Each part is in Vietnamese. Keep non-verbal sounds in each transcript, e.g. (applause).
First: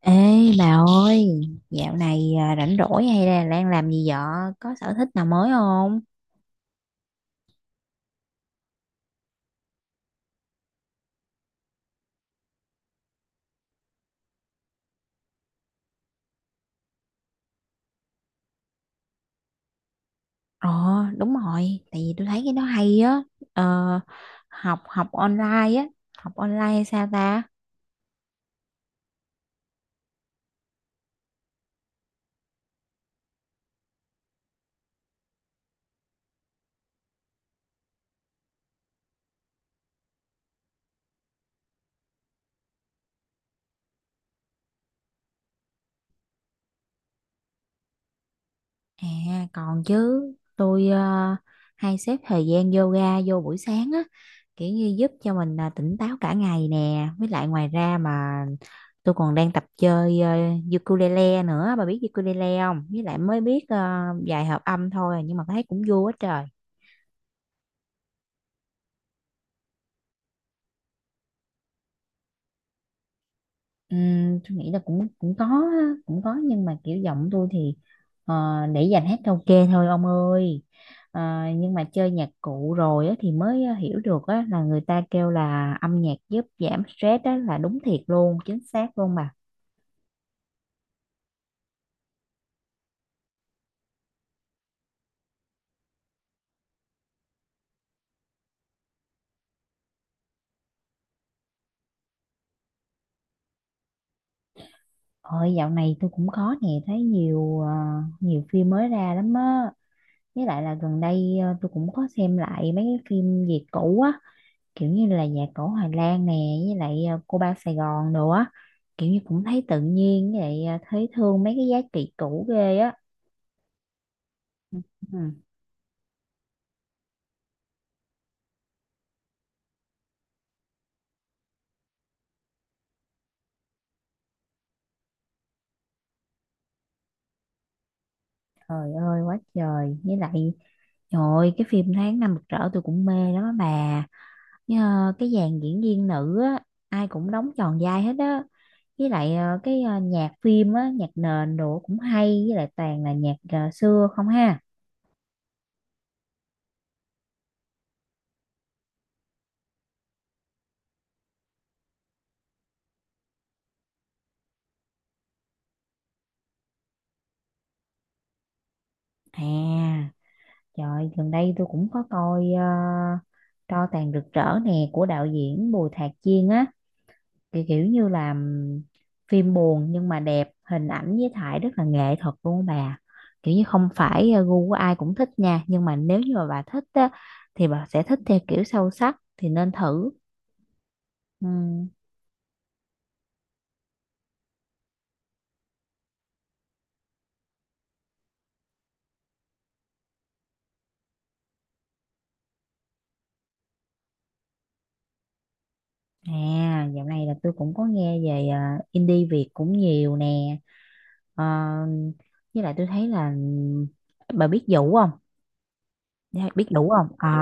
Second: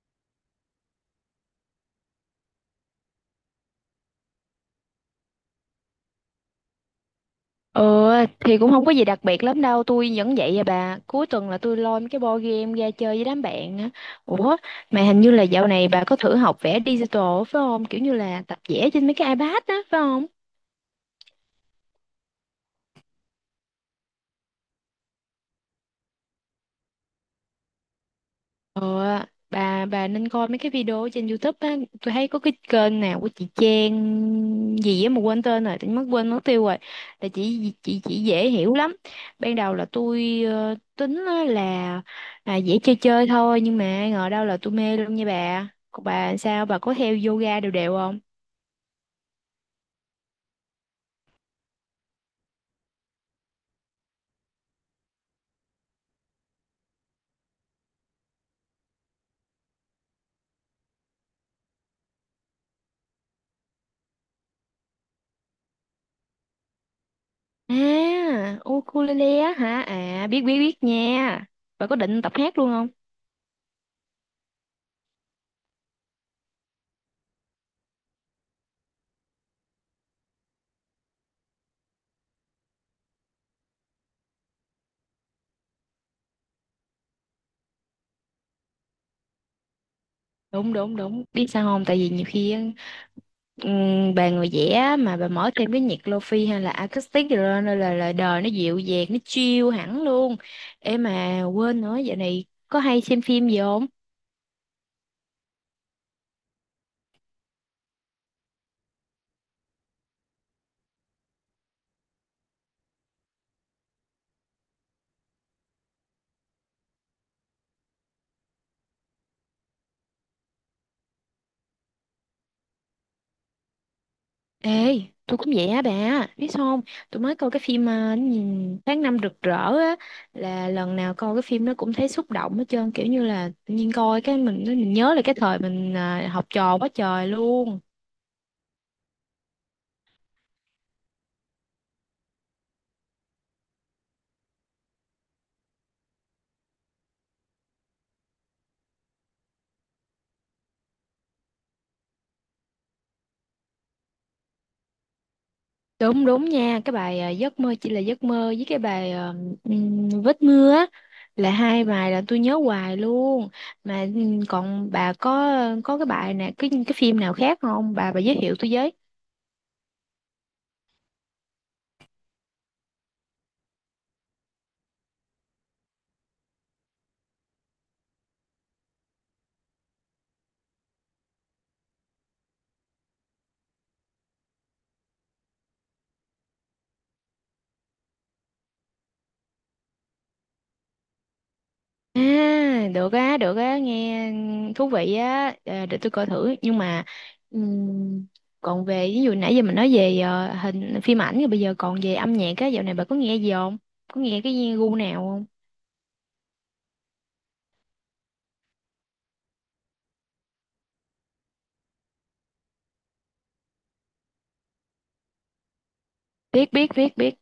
Ê bà ơi, dạo này rảnh rỗi hay là đang làm gì vợ? Có sở thích nào mới không? Ờ thì cũng không có gì đặc biệt lắm đâu. Tôi vẫn vậy à bà. Cuối tuần là tôi lôi mấy cái board game ra chơi với đám bạn á. Ủa mà hình như là dạo này bà có thử học vẽ digital á, phải không? Kiểu như là tập vẽ trên mấy cái iPad á phải không? Ờ, Đúng rồi, tại vì tôi thấy cái đó hay á. Ờ, học học online á, học online hay sao ta? Ờ, bà nên coi mấy cái video trên YouTube á, tôi thấy có cái kênh nào của chị Trang gì á mà quên tên rồi, tự nhiên mất quên mất tiêu rồi. Là chị dễ hiểu lắm. Ban đầu là tôi tính á là à, dễ chơi chơi thôi nhưng mà ai ngờ đâu là tôi mê luôn nha bà. Còn bà sao bà có theo yoga đều đều không? À, còn chứ, tôi hay xếp thời gian yoga vô buổi sáng á, kiểu như giúp cho mình tỉnh táo cả ngày nè, với lại ngoài ra mà tôi còn đang tập chơi ukulele nữa, bà biết ukulele không? Với lại mới biết vài hợp âm thôi nhưng mà thấy cũng vui quá trời. À, ukulele á hả? À biết biết biết nha. Bà có định tập hát luôn không? Tôi nghĩ là cũng cũng có á, cũng có nhưng mà kiểu giọng tôi thì ờ, để dành hát karaoke thôi ông ơi. Ờ, nhưng mà chơi nhạc cụ rồi á, thì mới hiểu được á, là người ta kêu là âm nhạc giúp giảm stress á, là đúng thiệt luôn, chính xác luôn mà. Đúng đúng đúng biết sao không, tại vì nhiều khi á, bà người vẽ mà bà mở thêm cái nhạc lofi hay là acoustic rồi lên nên là lời đời nó dịu dàng nó chill hẳn luôn. Em mà quên nữa, dạo này có hay xem phim gì không? Ôi, dạo này tôi cũng có nè, thấy nhiều nhiều phim mới ra lắm á, với lại là gần đây tôi cũng có xem lại mấy cái phim Việt cũ á, kiểu như là nhạc cổ Hoài Lan nè, với lại cô ba Sài Gòn nữa, kiểu như cũng thấy tự nhiên, với lại thấy thương mấy cái giá trị cũ ghê á. Ê, Ừ. tôi cũng vậy á bà, biết sao không, tôi mới coi cái phim nhìn tháng năm rực rỡ á, là lần nào coi cái phim nó cũng thấy xúc động hết trơn, kiểu như là tự nhiên coi cái mình nhớ là cái thời mình học trò quá trời luôn. Trời ơi, quá trời, với lại trời ơi, cái phim Tháng Năm Rực Rỡ tôi cũng mê lắm á bà, với, cái dàn diễn viên nữ á ai cũng đóng tròn vai hết á, với lại nhạc phim á, nhạc nền đồ cũng hay, với lại toàn là nhạc xưa không ha. Đúng đúng nha, cái bài giấc mơ chỉ là giấc mơ với cái bài vết mưa á là hai bài là tôi nhớ hoài luôn. Mà còn bà có cái bài nè, cái phim nào khác không? Bà giới thiệu tôi với. À trời, gần đây tôi cũng có coi Tro tàn rực rỡ nè của đạo diễn Bùi Thạc Chiên á, kiểu như là phim buồn nhưng mà đẹp, hình ảnh với thải rất là nghệ thuật luôn á bà. Kiểu như không phải gu của ai cũng thích nha, nhưng mà nếu như mà bà thích á thì bà sẽ thích theo kiểu sâu sắc, thì nên thử. Ừm, À, được á, nghe thú vị á. Ờ, để tôi coi thử. Nhưng mà ừm, còn về ví dụ nãy giờ mình nói về hình phim ảnh rồi bây giờ còn về âm nhạc á, dạo này bà có nghe gì không? Có nghe cái gu nào không? À, dạo này là tôi cũng có nghe về indie Việt cũng nhiều nè. Ờ, với lại tôi thấy là bà biết Vũ không? Dạ, biết Biết biết đủ không? biết Ờ, biết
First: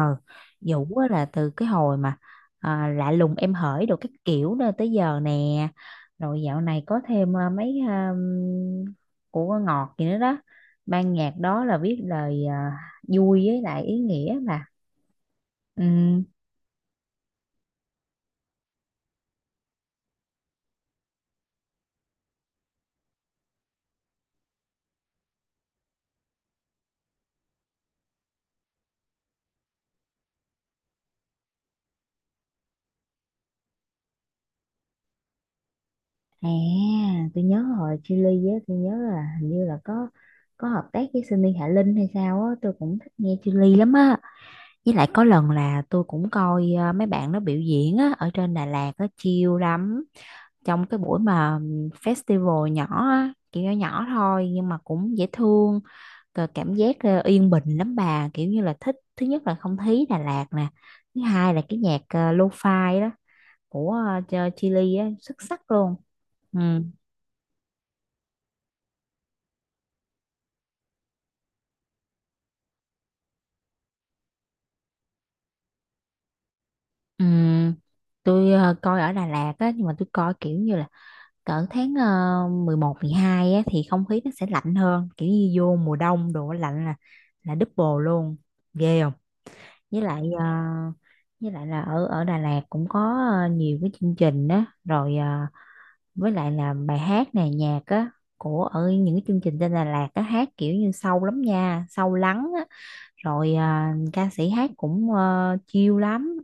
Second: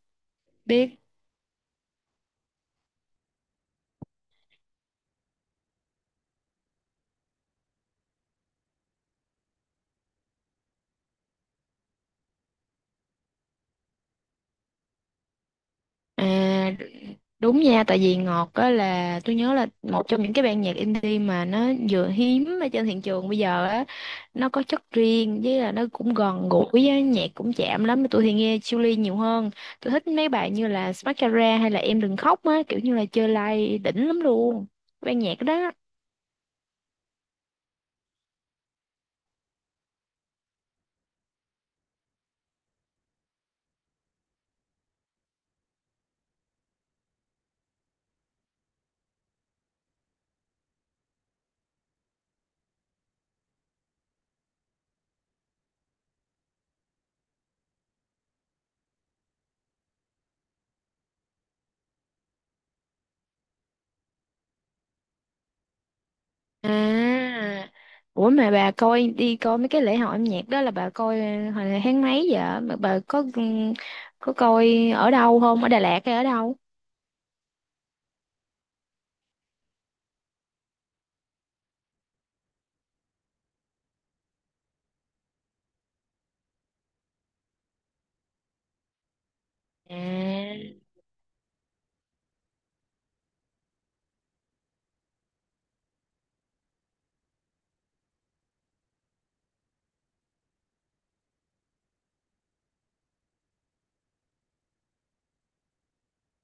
Ừ. biết. Vũ á là từ cái hồi mà à, lạ lùng em hởi đồ các kiểu nữa tới giờ nè. Rồi dạo này có thêm à, mấy à, của Ngọt gì nữa đó. Ban nhạc đó là viết lời à, vui với lại ý nghĩa mà. Ừ. À, đúng nha, tại vì Ngọt á là tôi nhớ là một trong những cái ban nhạc indie mà nó vừa hiếm ở trên thị trường bây giờ á, nó có chất riêng với là nó cũng gần gũi á, nhạc cũng chạm lắm. Tôi thì nghe Chillies nhiều hơn. Tôi thích mấy bài như là Mascara hay là Em Đừng Khóc á, kiểu như là chơi live đỉnh lắm luôn. Ban nhạc đó. À, tôi nhớ hồi Chillies á, tôi nhớ là hình như là có hợp tác với Sunny Hạ Linh hay sao á, tôi cũng thích nghe Chillies lắm á. Với lại có lần là tôi cũng coi mấy bạn nó biểu diễn á, ở trên Đà Lạt á chill lắm. Trong cái buổi mà festival nhỏ á, kiểu nhỏ nhỏ thôi nhưng mà cũng dễ thương, cờ cảm giác yên bình lắm bà, kiểu như là thích, thứ nhất là không khí Đà Lạt nè, thứ hai là cái nhạc lo-fi đó của Chillies á, xuất sắc luôn. Ừ. À, mà bà coi đi coi mấy cái lễ hội âm nhạc đó là bà coi hồi tháng mấy vậy? Mà bà có coi ở đâu không? Ở Đà Lạt hay ở đâu? Ừ. Tôi coi ở Đà Lạt á, nhưng mà tôi coi kiểu như là cỡ tháng 11, 12 á, thì không khí nó sẽ lạnh hơn, kiểu như vô mùa đông đồ lạnh là double luôn, ghê không? Với lại ờ, À. với lại là ở ở Đà Lạt cũng có nhiều cái chương trình đó rồi, với lại là bài hát này nhạc á của ở những cái chương trình trên Đà Lạt á hát kiểu như sâu lắm nha, sâu lắng rồi à, ca sĩ hát cũng chill lắm,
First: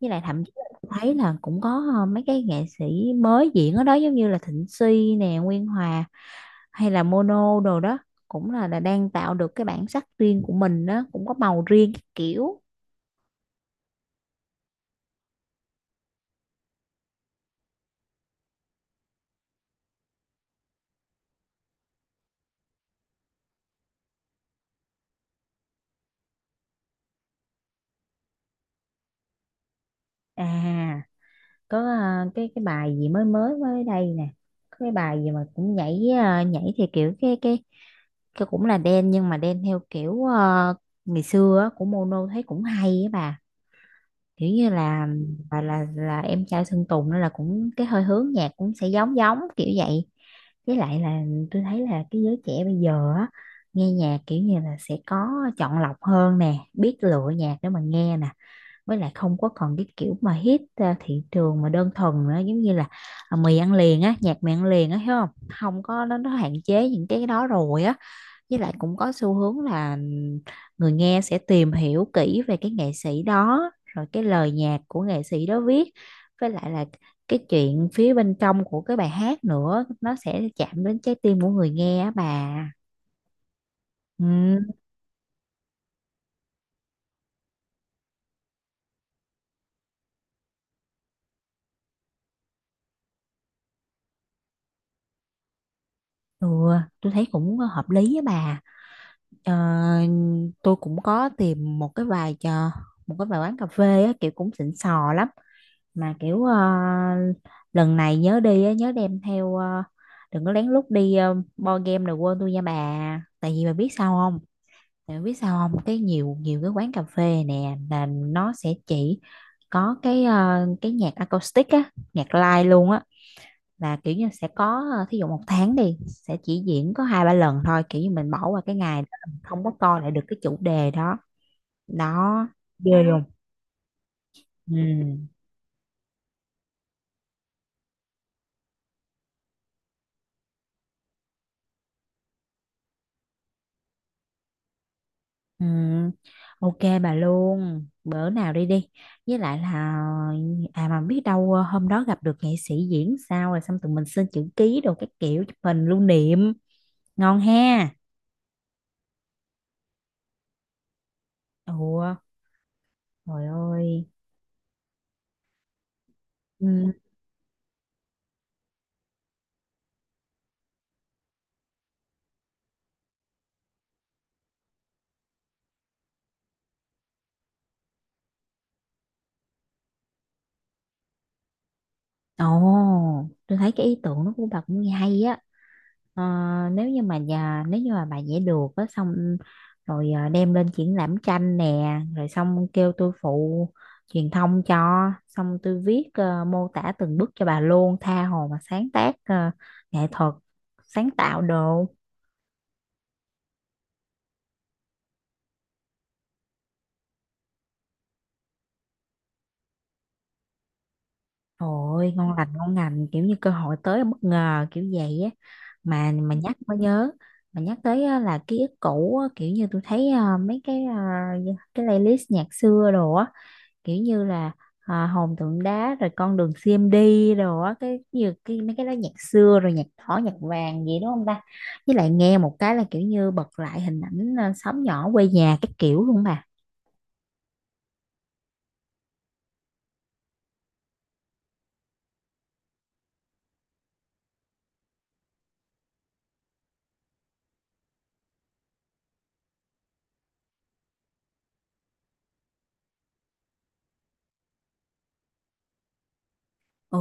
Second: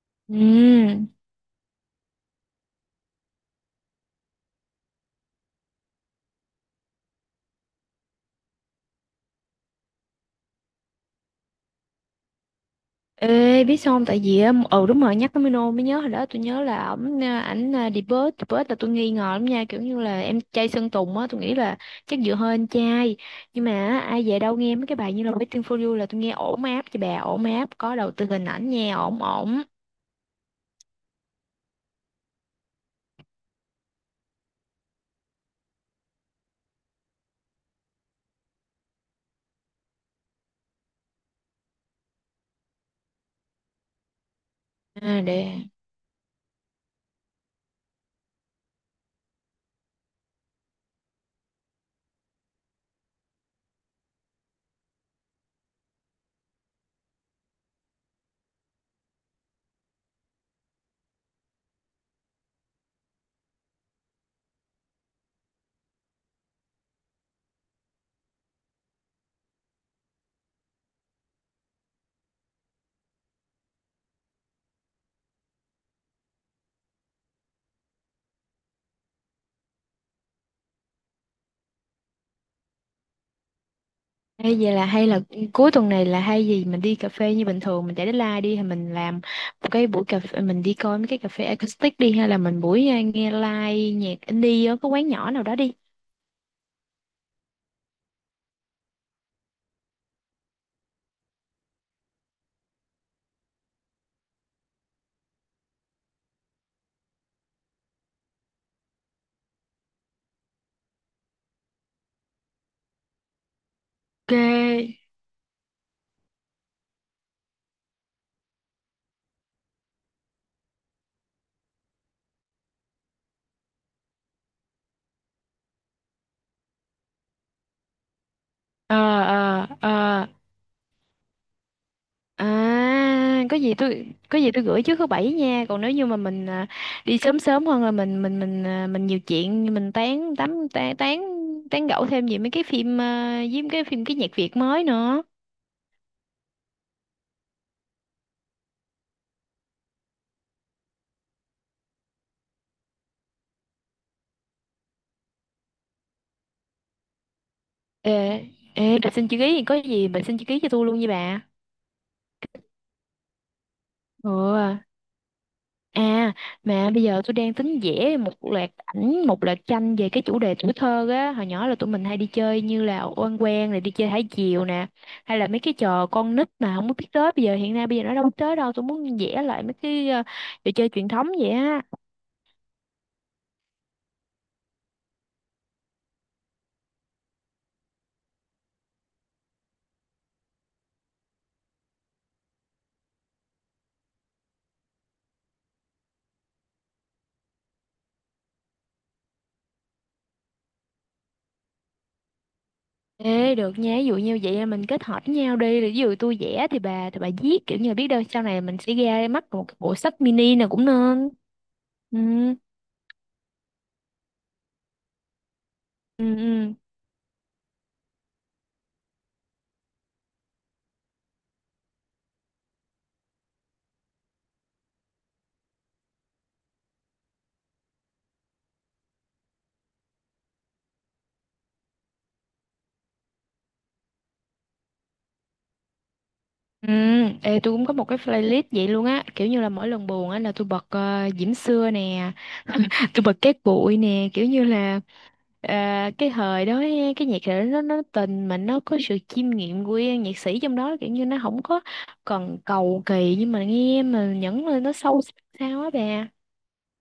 với lại thậm chí là tôi Ừ. thấy là cũng có mấy cái nghệ sĩ mới diễn ở đó, giống như là Thịnh Suy nè, Nguyên Hòa hay là Mono đồ đó, cũng là đang tạo được cái bản sắc riêng của mình đó, cũng có màu riêng các kiểu. Ê, biết sao không? Tại vì á, ừ đúng rồi, nhắc tới Mino mới nhớ hồi đó tôi nhớ là ổng à, ảnh à, debut là tôi nghi ngờ lắm nha, kiểu như là em trai Sơn Tùng á, tôi nghĩ là chắc dựa hơi anh trai. Nhưng mà á, ai về đâu nghe mấy cái bài như là Waiting for You là tôi nghe ổn áp cho bà, ổn áp có đầu tư hình ảnh nha, ổn ổn. À có cái bài gì mới mới mới đây nè, có cái bài gì mà cũng nhảy nhảy thì kiểu cái cũng là đen nhưng mà đen theo kiểu ngày xưa á, của Mono thấy cũng hay á bà, kiểu như là À, và để là em trai Sơn Tùng nên là cũng cái hơi hướng nhạc cũng sẽ giống giống kiểu vậy, với lại là tôi thấy là cái giới trẻ bây giờ á nghe nhạc kiểu như là sẽ có chọn lọc hơn nè, biết lựa nhạc để mà nghe nè, với lại không có còn cái kiểu mà hit thị trường mà đơn thuần nữa, giống như là à, mì ăn liền á, nhạc mì ăn liền á, hiểu không, không có, nó hạn chế những cái đó rồi á, với lại cũng có xu hướng là người nghe sẽ tìm hiểu kỹ về cái nghệ sĩ đó rồi cái lời nhạc của nghệ sĩ đó viết, với lại là cái chuyện phía bên trong của cái bài hát nữa, nó sẽ chạm đến trái tim của người nghe á bà. ê, Ừ, vậy là hay là cuối tuần này là hay gì mình đi cà phê như bình thường mình chạy deadline đi thì mình làm một cái buổi cà phê mình đi coi mấy cái cà phê acoustic đi hay là mình buổi à, nghe live nhạc indie ở cái quán nhỏ nào đó đi. ừ, tôi thấy cũng hợp lý á bà. Ờ, tôi cũng có tìm một cái vài quán cà phê á, kiểu cũng xịn sò lắm, mà kiểu lần này nhớ đi á, nhớ đem theo đừng có lén lút đi board game rồi quên tôi nha bà, tại vì bà biết sao không, Ok. tại vì biết sao không, cái nhiều nhiều cái quán cà phê nè là nó sẽ chỉ có cái cái nhạc acoustic á, nhạc live luôn á, là kiểu như sẽ có thí dụ một tháng đi sẽ chỉ diễn có hai ba lần thôi, kiểu như mình bỏ qua cái ờ ngày đó mình không ờ có coi lại được ờ cái chủ đề đó. Đó, ghê luôn. có gì tôi có gì tôi Ừ. gửi trước thứ bảy nha, còn nếu như mà mình à, đi sớm sớm hơn là mình à, mình nhiều chuyện mình tán tán tán tán tán gẫu thêm về mấy cái phim à, với mấy cái phim cái nhạc Việt mới nữa. Ừ, ok bà luôn, bữa nào đi đi, với lại là à mà biết đâu hôm đó gặp được nghệ sĩ diễn sao rồi xong tụi mình xin chữ ký đồ các kiểu, chụp hình lưu niệm, ngon ha. Ê, Ê, bà (laughs) xin chữ ký thì có gì bà xin chữ ký cho tôi luôn nha bà. Ủa trời ơi. Ừ. À, mà Ừ. bây giờ tôi đang tính vẽ một loạt ảnh, một loạt tranh về cái chủ đề tuổi thơ á. Hồi nhỏ là tụi mình hay đi chơi như là oan quen rồi đi chơi thả diều nè, hay là mấy cái trò con nít mà không có biết tới bây giờ hiện nay bây giờ nó đâu biết tới đâu. Tôi muốn vẽ lại mấy cái trò chơi truyền thống vậy á. Ồ, tôi thấy cái ý tưởng đó của bà cũng hay á. Ờ, Nếu như mà bà vẽ được á, xong rồi đem lên triển lãm tranh nè, rồi xong kêu tôi phụ truyền thông cho, xong tôi viết mô tả từng bước cho bà luôn, tha hồ mà sáng tác nghệ thuật, sáng tạo đồ. Ê, được nha, ví dụ như vậy là mình kết hợp với nhau đi, rồi ví dụ tôi vẽ thì bà viết kiểu như là biết đâu sau này mình sẽ ra mắt một cái bộ sách mini nào cũng nên. Ôi Ừ, ngon lành, ngon lành, kiểu như cơ hội tới bất ngờ kiểu vậy á. mà mà nhắc ừ. mới nhớ, mà nhắc tới á, là ký ức cũ á, kiểu như tôi thấy mấy cái cái playlist nhạc xưa đồ á, kiểu như là à, hồn tượng đá rồi con đường CMD đồ á, cái như cái mấy cái đó, nhạc xưa rồi nhạc đỏ nhạc vàng gì đúng không ta, với lại nghe một cái là kiểu như bật lại hình ảnh à, xóm nhỏ quê nhà cái kiểu luôn bà. Ừ, ê, tôi cũng có một cái playlist vậy luôn á, kiểu như là mỗi lần buồn á là tôi bật Diễm Xưa nè, (laughs) tôi bật Cát Bụi nè, kiểu như là ờ, cái thời đó á, cái nhạc đó nó tình mà nó có sự chiêm nghiệm của nhạc sĩ trong đó kiểu như nó không có còn cầu kỳ nhưng mà nghe mà nhẫn lên nó sâu sắc sao á bà. Ừ,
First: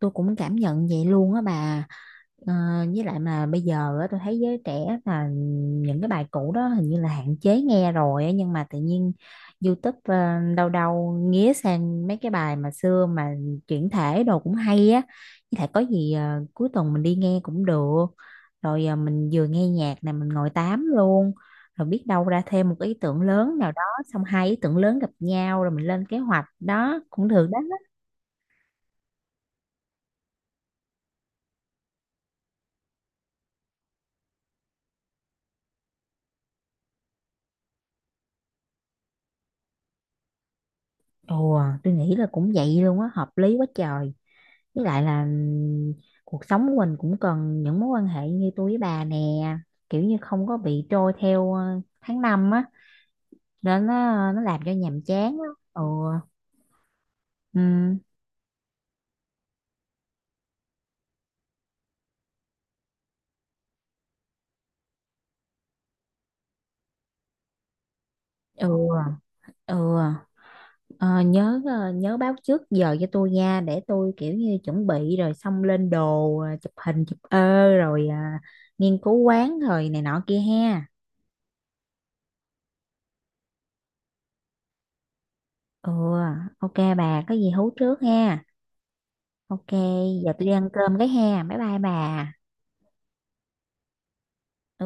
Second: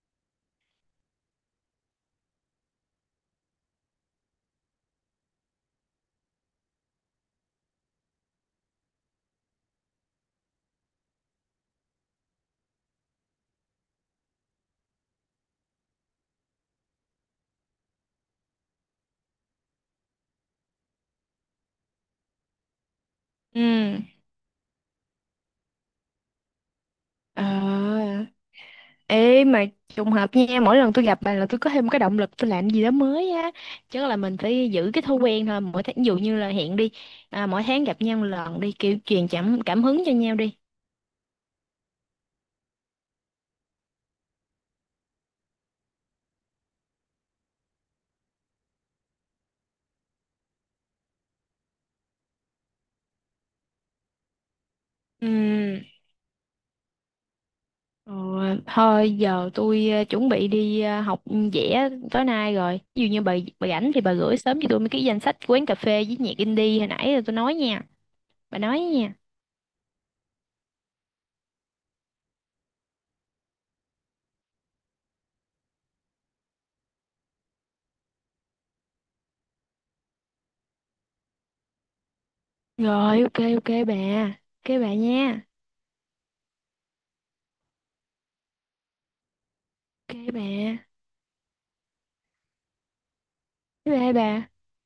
tôi cũng cảm nhận vậy luôn á bà. Ờ, với lại mà bây giờ á, tôi thấy giới trẻ là những cái bài cũ đó hình như là hạn chế nghe rồi á, nhưng mà tự nhiên YouTube đâu đâu nghía sang mấy cái bài mà xưa mà chuyển thể đồ cũng hay á, với lại có gì cuối tuần mình đi nghe cũng được, rồi mình vừa nghe nhạc này mình ngồi tám luôn, rồi biết đâu ra thêm một ý tưởng lớn Ừ. nào đó, xong hai ý tưởng lớn gặp nhau rồi mình lên kế hoạch đó cũng được đó. À, ê mà trùng hợp nha, mỗi lần tôi gặp bà là tôi có thêm cái động lực tôi làm gì đó mới á. Chắc là mình phải giữ cái thói quen thôi, mỗi tháng ví dụ như là hẹn đi, à, mỗi tháng gặp nhau một lần đi, kiểu truyền cảm cảm hứng cho nhau đi. Ồ, à, tôi nghĩ là cũng vậy luôn á, hợp lý quá trời. Với lại là cuộc sống của mình cũng cần những mối quan hệ như tôi với bà nè, kiểu như không có bị trôi theo tháng năm á, nên nó làm cho nhàm Ừ, chán á. Ừ, ừm, ờ, thôi giờ tôi chuẩn bị đi học vẽ tối nay rồi. Ví dụ như bà rảnh thì bà gửi sớm cho tôi mấy cái danh sách quán cà phê với nhạc indie hồi nãy rồi tôi nói nha. Bà ừ, nói nha. ừ. Ờ, Nhớ nhớ báo trước giờ cho tôi nha, để tôi kiểu như chuẩn bị rồi xong lên đồ chụp hình chụp ơ rồi à, nghiên cứu quán rồi này nọ kia ha. Rồi ok ok bà. Ok bà nha. Ừ, ok bà, có gì hú trước ha. Ok, Ok giờ bà. tôi đi ăn cơm cái ha. Bye bye bà. Bye bye bà. Ừ.